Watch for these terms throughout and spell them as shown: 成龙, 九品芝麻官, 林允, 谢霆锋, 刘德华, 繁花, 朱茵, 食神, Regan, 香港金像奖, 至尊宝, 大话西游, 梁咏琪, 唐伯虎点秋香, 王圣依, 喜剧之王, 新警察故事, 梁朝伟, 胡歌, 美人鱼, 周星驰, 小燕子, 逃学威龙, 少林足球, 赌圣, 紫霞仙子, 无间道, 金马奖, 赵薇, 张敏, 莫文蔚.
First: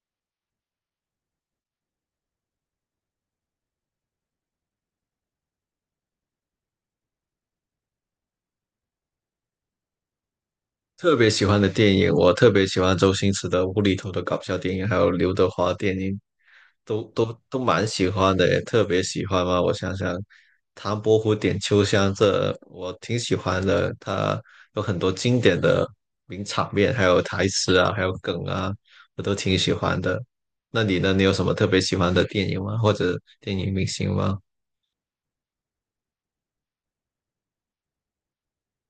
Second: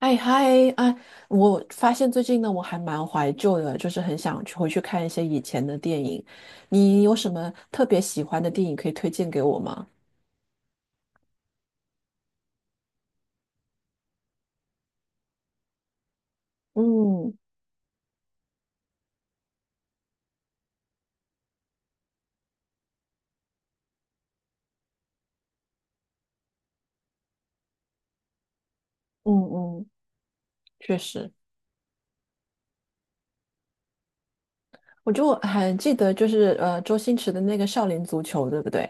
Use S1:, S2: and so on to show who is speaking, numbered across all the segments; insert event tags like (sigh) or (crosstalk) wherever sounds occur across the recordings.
S1: 哎嗨啊！我发现最近呢，我还蛮怀旧的，就是很想去回去看一些以前的电影。你有什么特别喜欢的电影可以推荐给我吗？
S2: 特别喜欢的电影，我特别喜欢周星驰的无厘头的搞笑电影，还有刘德华电影，都
S1: 嗯
S2: 都都蛮喜欢的，特别喜欢嘛。我想想，《唐伯虎点秋香》这我挺喜欢的，它有很多经典的名场面，还有台词啊，还有梗啊，我
S1: 嗯
S2: 都挺喜
S1: 嗯，
S2: 欢的。那
S1: 确
S2: 你呢？你
S1: 实，
S2: 有什么特别喜欢的电影吗？或者电影明星吗？
S1: 我就还记得就是周星驰的那个《少林足球》，对不对？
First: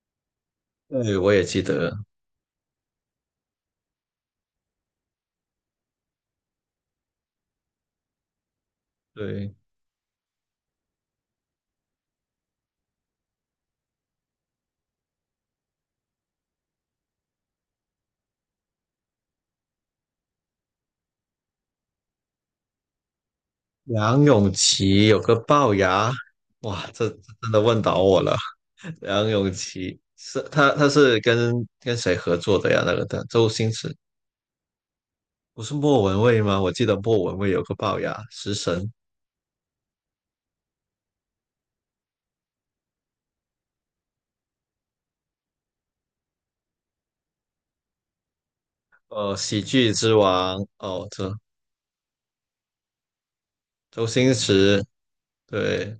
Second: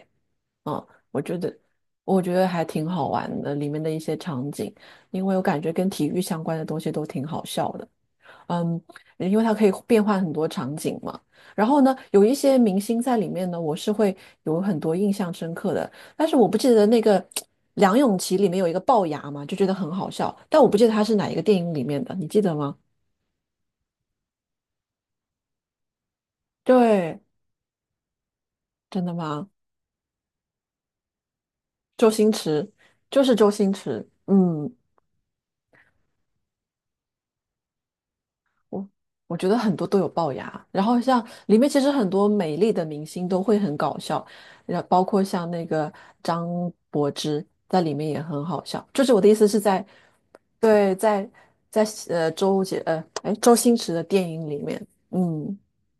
S1: 嗯，
S2: 对，
S1: 我
S2: 我
S1: 觉
S2: 也
S1: 得
S2: 记得，
S1: 我觉得还挺好玩的，里面的一些场景，因为我感觉跟体育相关的东西都挺好笑的。嗯，因为它
S2: 对。
S1: 可以变换很多场景嘛。然后呢，有一些明星在里面呢，我是会有很多印象深刻的。但是我不记得那个 (tsk) 梁咏琪里面有一个龅牙嘛，就觉得很好笑。但我不记得他是哪一个电影里面的，你记得吗？
S2: 梁咏琪有个龅牙，哇，这
S1: 对，
S2: 真的问倒我了。(laughs)
S1: 真的
S2: 梁
S1: 吗？
S2: 咏琪是他是跟
S1: 周
S2: 谁
S1: 星
S2: 合作
S1: 驰，
S2: 的呀？那个
S1: 就
S2: 的
S1: 是
S2: 周
S1: 周星
S2: 星驰
S1: 驰。嗯，
S2: 不是莫文蔚吗？我记得莫文蔚有个龅牙，食
S1: 我
S2: 神，
S1: 我觉得很多都有龅牙，然后像里面其实很多美丽的明星都会很搞笑，然后包括像那个张柏芝在里面也很好笑。就是我的意思是
S2: 喜
S1: 在，
S2: 剧之王。
S1: 对，
S2: 哦，
S1: 在
S2: 这
S1: 在呃周杰呃哎周星驰的
S2: 周
S1: 电
S2: 星
S1: 影里
S2: 驰，
S1: 面，嗯。
S2: 对。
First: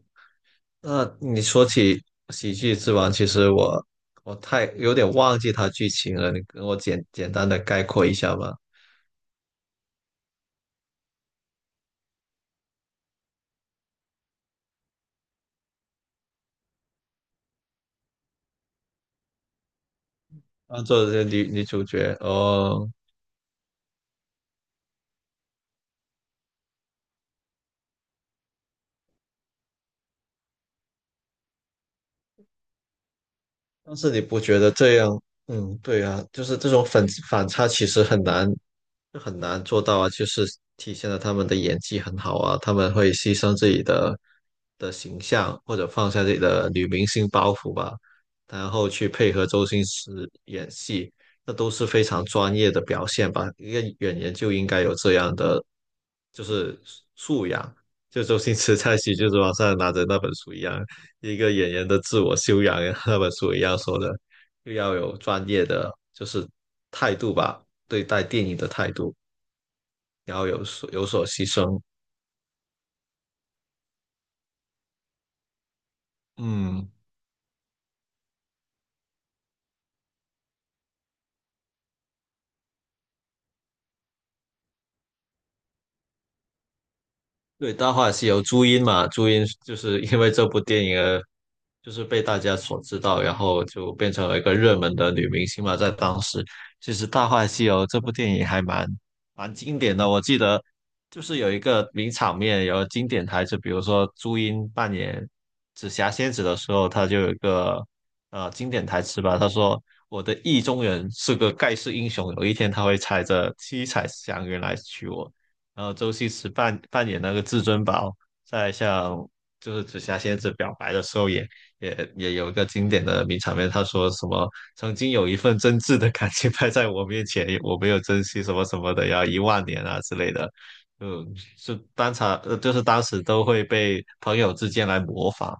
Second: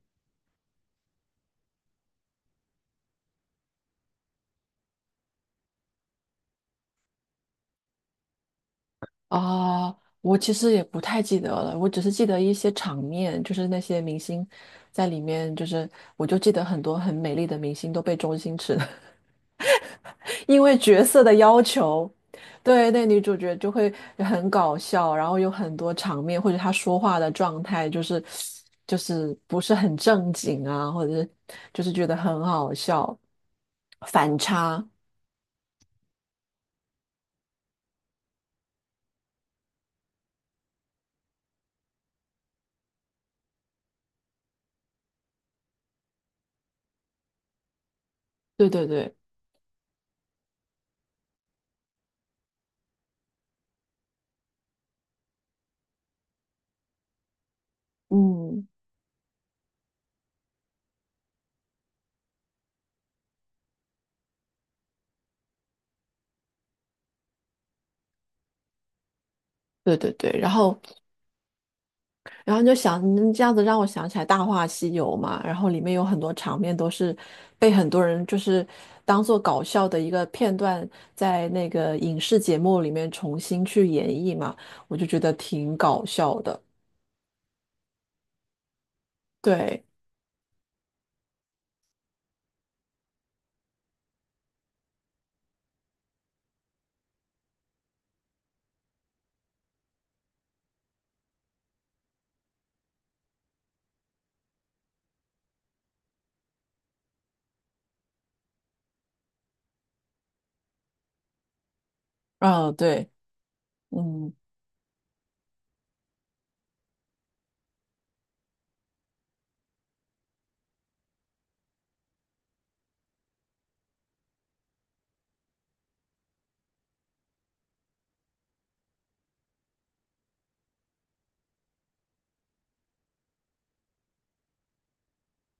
S2: 那你说起喜剧之王，其实我太有点忘记他剧情了，你跟我简简单的概括一下吧。
S1: 啊，我其实也不太记得了，我只是记得一些场面，就是那些明星在里面，就是我就记得很多很美丽的明星都被周星驰 (laughs) 因为
S2: 当
S1: 角
S2: 做
S1: 色
S2: 这
S1: 的
S2: 女
S1: 要
S2: 女主
S1: 求，
S2: 角哦。
S1: 对，那女主角就会很搞笑，然后有很多场面或者她说话的状态就是不是很正经啊，或者是就是觉得很好笑，
S2: 但是你
S1: 反
S2: 不觉得
S1: 差，
S2: 这样？嗯，对啊，就是这种反差其实很难，这很难做到啊，就是体现了他们的演技很好啊，他们会牺牲自己的形象，或者放下自己的女明星包袱吧，
S1: 对
S2: 然
S1: 对
S2: 后去
S1: 对，
S2: 配合周星驰演戏，那都是非常专业的表现吧。一个演员就应该有这样的就是素养，就周星
S1: 嗯，
S2: 驰在喜就是王上拿着那本书一样，一个演员的自我修养那本书一样说的，又要有专业的就是态度吧。对待电影的态度，
S1: 对对对，
S2: 然后
S1: 然
S2: 有
S1: 后。
S2: 所有所牺牲。
S1: 然后你就想，你这样子让我想起来《大话西游》嘛，然后里面有很多场面都
S2: 嗯，
S1: 是被很多人就是当做搞笑的一个片段，在那个影视节目里面重新去演绎嘛，我就觉得挺搞笑的。
S2: 对，《大话西游》朱茵嘛，朱茵就
S1: 对，
S2: 是因为这部电影而就是被大家所知道，然后就变成了一个热门的女明星嘛。在当时，其实《大话西游》这部电影还蛮经典的。我记得就是有一个名场面，有经典台词，比如说朱茵扮演紫霞仙子的时候，她就有一个经典台词吧，她说：“我的意中人是个盖世英雄，有一天
S1: 嗯，
S2: 他会
S1: 对，
S2: 踩着七彩
S1: 嗯，
S2: 祥云来娶我。”然后周星驰扮演那个至尊宝，在向就是紫霞仙子表白的时候也有一个经典的名场面，他说什么“曾经有一份真挚的感情摆在我面前，我没有珍惜什么什么的，要一万年啊之类的”，嗯，是当场就是当时都会被朋友之间来模仿，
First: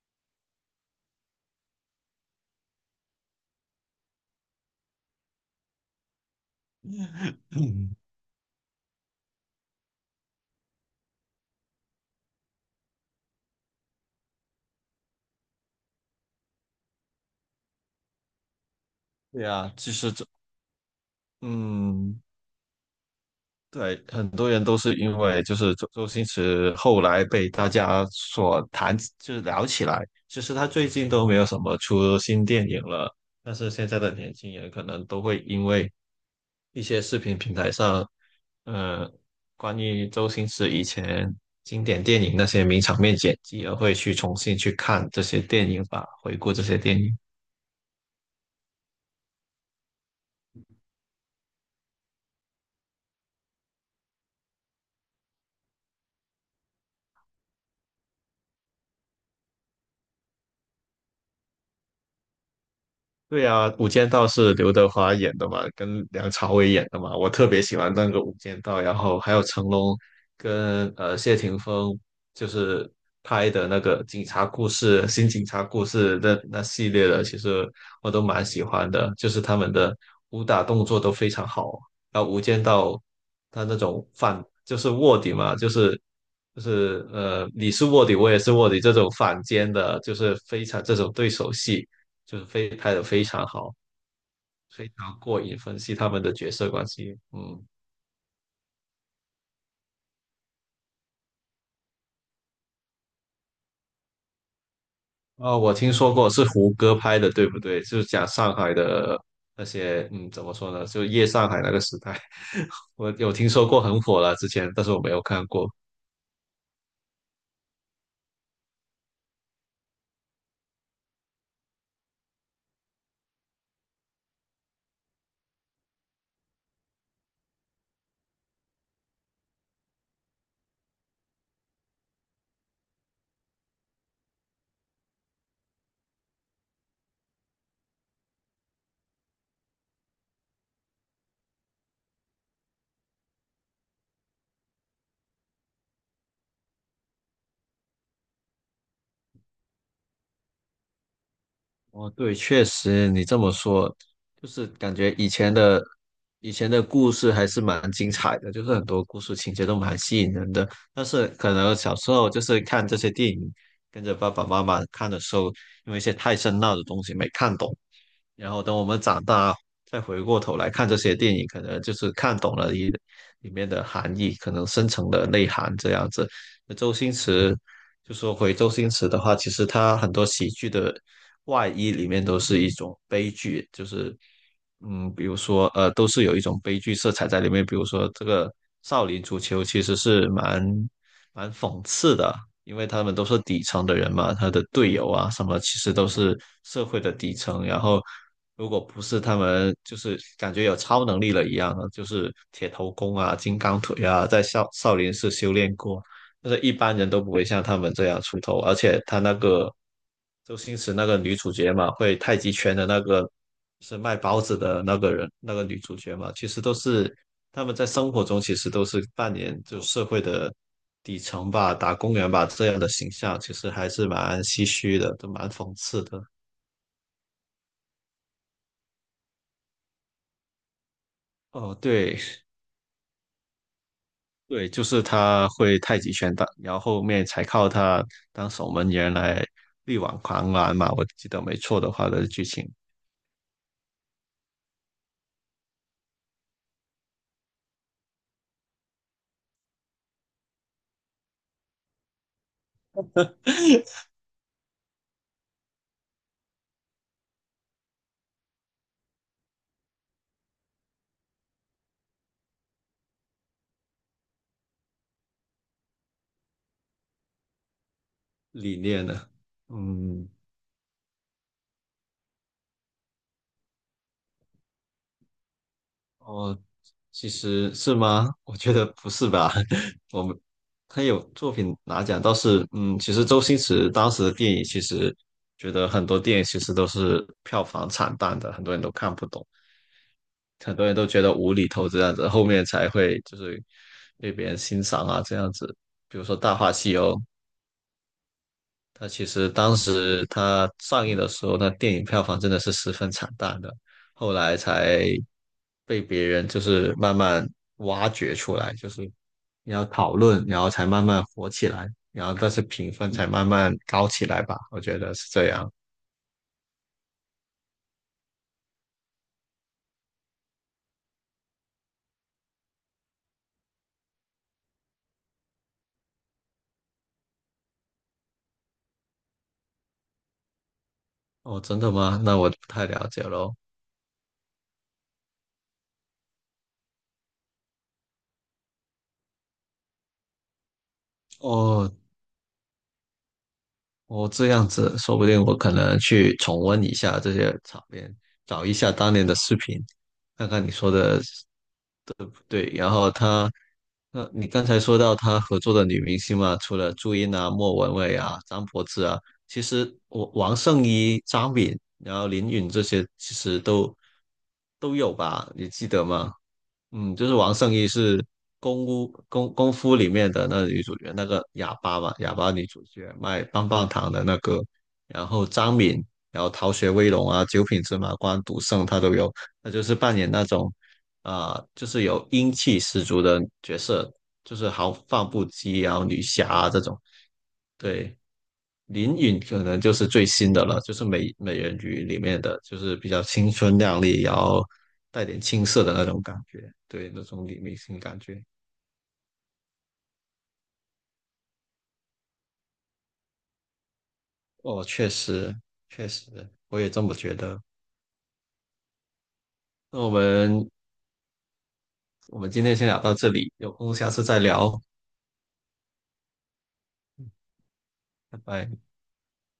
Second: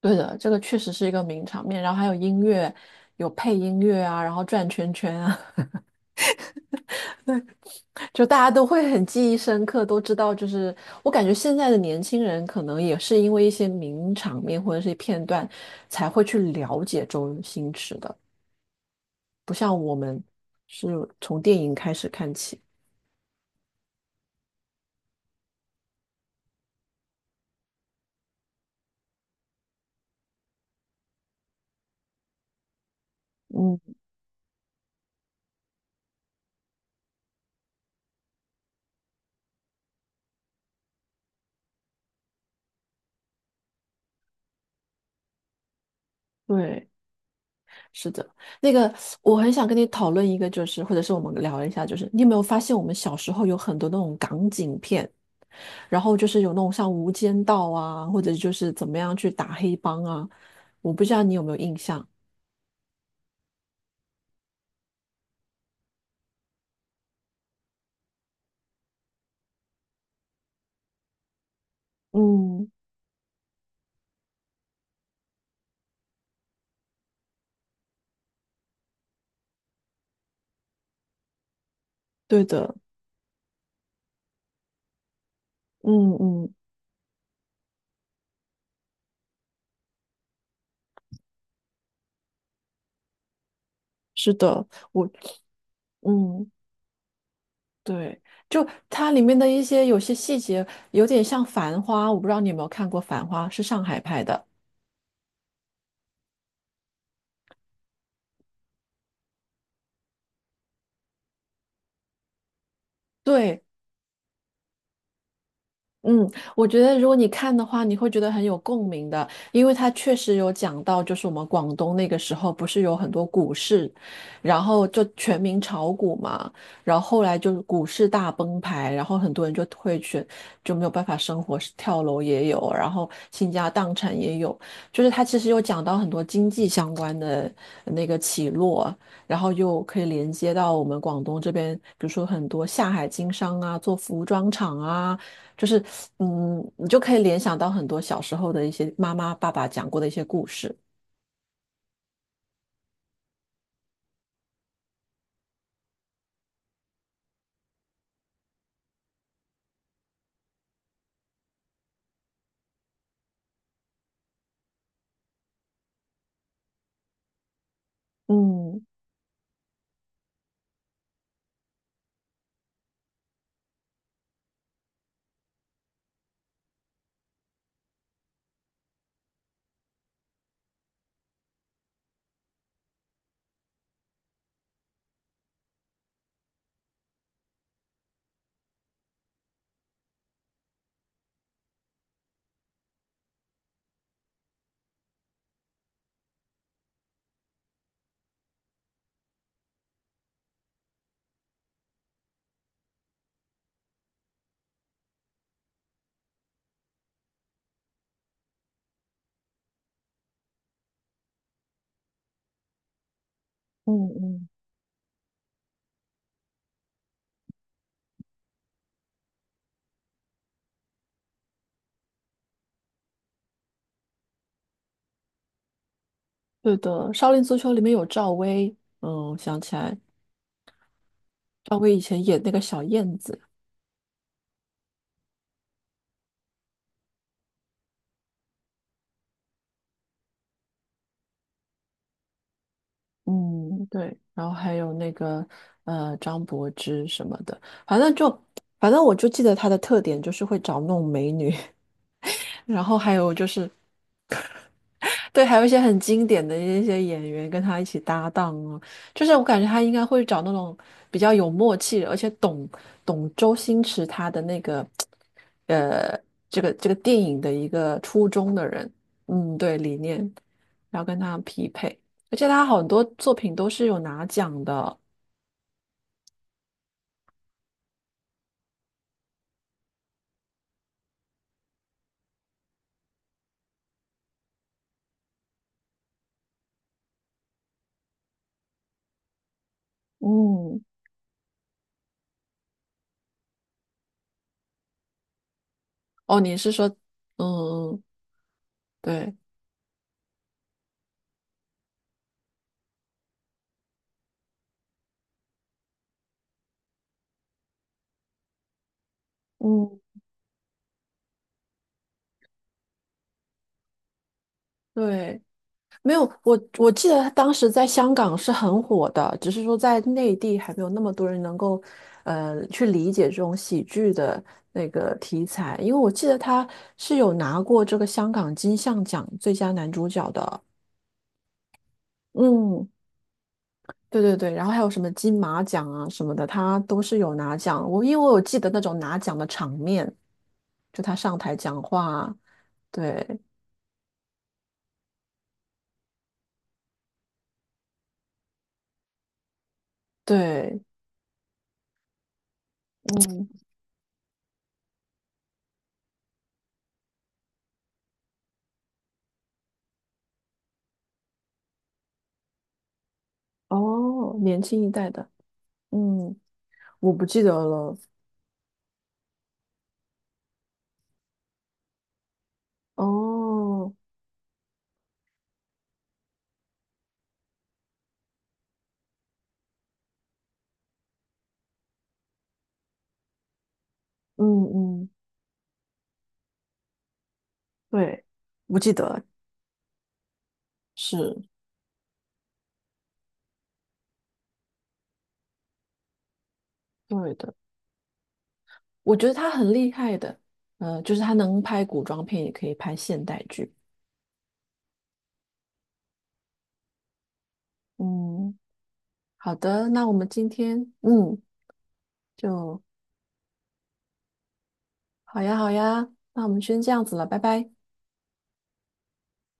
S1: 对的，这个确实是一个名场面。然后还有音乐，有配音乐啊，然后转圈圈啊。就大家都会很记忆深刻，都知道。就是我感觉现在的年轻人可能也是因为一些名场面或者是片段，才会去了解周星驰的，
S2: 对
S1: 不
S2: 啊，
S1: 像
S2: 就
S1: 我
S2: 是
S1: 们
S2: 这
S1: 是从电影开始
S2: 嗯，
S1: 看起。
S2: 对，很多人都是因为就是周星驰后来被大家所谈，就是聊起来。其实他最近都没有什么出新电影了，但是
S1: 嗯，
S2: 现在的年轻人可能都会因为一些视频平台上，呃，关于周星驰以前经典电影那些名场面剪辑，而会去重新去看这些电影吧，回顾这些
S1: 对，
S2: 电影。
S1: 是的。那个，我很想跟你讨论一个，就是或者是我们聊一下，就是你有没有发现我们小时候有很多那种港警片，然后就是有那种像《无间道》啊，或者就是怎么样去打黑帮啊，我不知道你有没有印象。
S2: 对啊，《无间道》是刘德华演的嘛，跟梁朝伟演的嘛，我特别喜欢那个《无间道》，然后还有成龙跟谢霆锋就
S1: 嗯，
S2: 是拍的那个警察故事、新警察故事那系列的，其实我都蛮喜欢的，就是他们的武打动作都非常好。然后《无
S1: 对
S2: 间
S1: 的，
S2: 道》他那种反就是卧底嘛，就是
S1: 嗯嗯，
S2: 就是你是卧底，我也是卧底这种反间的，就是非常这种对手戏。就是非拍的非常好，
S1: 是的，
S2: 非
S1: 我，
S2: 常过瘾，分析他们的
S1: 嗯，
S2: 角色关系。嗯，
S1: 对，就它里面的一些有些细节有点像《繁花》，我不知道你有没有看过《繁花》，是上海拍的。
S2: 哦，我听说过是胡歌拍的，对不对？就是讲上海的那些，嗯，怎么说呢？就夜上海那个时代，(laughs) 我有听
S1: 对，
S2: 说过很火了之前，但是我没有看过。
S1: 嗯，我觉得如果你看的话，你会觉得很有共鸣的，因为它确实有讲到，就是我们广东那个时候不是有很多股市，然后就全民炒股嘛，然后后来就是股市大崩盘，然后很多人就退选，就没有办法生活，跳楼也有，然后倾家荡产也有，就是他其实有讲到很多经济相关的那个起落，然后又可以连接到我们广东这边，比如说很多下海经商啊，做服装厂啊。就是嗯，你就可以联想到很多小时候的一些妈妈、爸爸讲过的一些故事。
S2: 哦，对，确实你这么说，就是感觉以前的故事还是蛮精彩的，就是很多故事情节都蛮吸引人的。但是可能小时候就是看这些电影，跟着爸爸妈妈看的时候，因为一些太深奥的东西没看懂，然后等
S1: 嗯
S2: 我们长大再回过头来看这些电影，可能就是看懂了里面的含义，可能深层的内涵这样子。那周星驰。就说回周星驰的话，其实他很多喜剧的外衣里面都是一种悲剧，就是嗯，比如说都是有一种悲剧色彩在里面。比如说这个《少林足球》其实是蛮讽刺的，因为他们都是底层的人嘛，他的队友啊什么，其实都是社会的底层。然后如果不是他们，就是感觉有超能力了一样的，就是铁头功啊、金刚腿啊，在少林寺修炼过。就是一般人都不会像他们这样出头，而且他那个周星驰那个女主角嘛，会太极拳的那个是
S1: 嗯
S2: 卖包
S1: 嗯，
S2: 子的那个人，那个女主角嘛，其实都是他们在生活中其实都是扮演就社会的底层吧、打工人吧这样的形象，其实还是蛮唏嘘的，都蛮讽刺的。
S1: 对的，《少林足球》里面有赵薇，嗯，想起来，
S2: 哦，
S1: 赵薇以
S2: 对
S1: 前演那个小燕子。
S2: 对，就是他会太极拳打，然后后面才靠他当守门员来力挽狂澜嘛，我记得没错的话的剧情。
S1: 嗯，对，然后还有那个张柏芝什么的，反正就反正我就记得她的特点就是会找那种美女，(laughs) 然后还有就是对，还有一些很经典的一些演员跟他一起搭档啊，就是我感觉他应该会找那种比较有默契的而且懂周星驰他的那个呃这个电影的一个初衷的
S2: 理
S1: 人，
S2: 念呢？
S1: 嗯，对，理念，
S2: 嗯，
S1: 然后跟他匹配，而且他很多作品都是有拿奖的，
S2: 哦，其实是吗？(laughs) 我觉得不是吧。(laughs) 我们他有作品拿奖，倒是嗯，其实周星驰当时的电影，其实觉得很多电影其实都是票房惨淡的，很多人都看不懂，很
S1: 嗯，
S2: 多人都觉得无厘头这样子，后面才会就是被别人欣赏啊这样子。比如说
S1: 哦，
S2: 《大
S1: 你是
S2: 话西
S1: 说，
S2: 游》，
S1: 嗯，
S2: 它其
S1: 对
S2: 实当时它上映的时候，那电影票房真的是十分惨淡的，后来才被别人就是慢慢挖掘出来，就是你要
S1: 嗯，
S2: 讨论，然后才慢慢火起来，然后但是评分才慢慢高起来吧，我觉得是
S1: 对，
S2: 这样。
S1: 没有，我记得当时在香港是很火的，只是说在内地还没有那么多人能够，去理解这种喜剧的那个题材。因为我记得他是有拿过这个香港金像奖最佳男主角的，
S2: 哦，真的吗？那我不太
S1: 嗯，
S2: 了解喽。
S1: 对对对，然后还有什么金马奖啊什么的，他都是有拿奖。我因为我有记得那种拿奖的场面，就他上台讲
S2: 哦，
S1: 话，对
S2: 哦，这样子，说不定我可能去重温一下这些场面，找一下当年的视频，看看你
S1: 对，
S2: 说的对，然后
S1: 嗯，
S2: 他，你刚才说到他合作的女明星嘛，除了朱茵啊、莫文蔚啊、张柏芝啊，其实我王圣依、张敏，然后林允这些其实都
S1: 哦，年轻一
S2: 都
S1: 代
S2: 有
S1: 的。
S2: 吧，你记得吗？
S1: 嗯，我
S2: 嗯，
S1: 不
S2: 就是
S1: 记得
S2: 王圣依
S1: 了。
S2: 是功夫里面的那个女主角，那个哑巴嘛，哑巴女主角卖棒棒
S1: 哦，
S2: 糖的那个，然后张敏，然后《逃学威龙》啊，《九品芝麻官》、《赌圣》他都有，她就是扮演那种就是有英气十足的角色，
S1: 嗯
S2: 就是豪
S1: 嗯，
S2: 放不羁啊，然后女侠啊这种。对，
S1: 对，不记得
S2: 林
S1: 了
S2: 允可能就是最新的了，就是美
S1: 是
S2: 美人鱼里面的，就是比较青春靓丽，然后带点青涩的那种感觉，对，那
S1: 对
S2: 种
S1: 的。
S2: 女明星感觉。
S1: 我觉得他很厉害的，就是他能拍古装片，也可以拍现代剧。
S2: 哦，确实，确实，我也这么觉得。
S1: 嗯，好的，
S2: 那
S1: 那
S2: 我
S1: 我们今
S2: 们
S1: 天，嗯，
S2: 我们今天
S1: 就
S2: 先聊到这里，有空下次再聊，
S1: 好呀，好呀，那我们先这样子了，拜拜。
S2: 拜拜。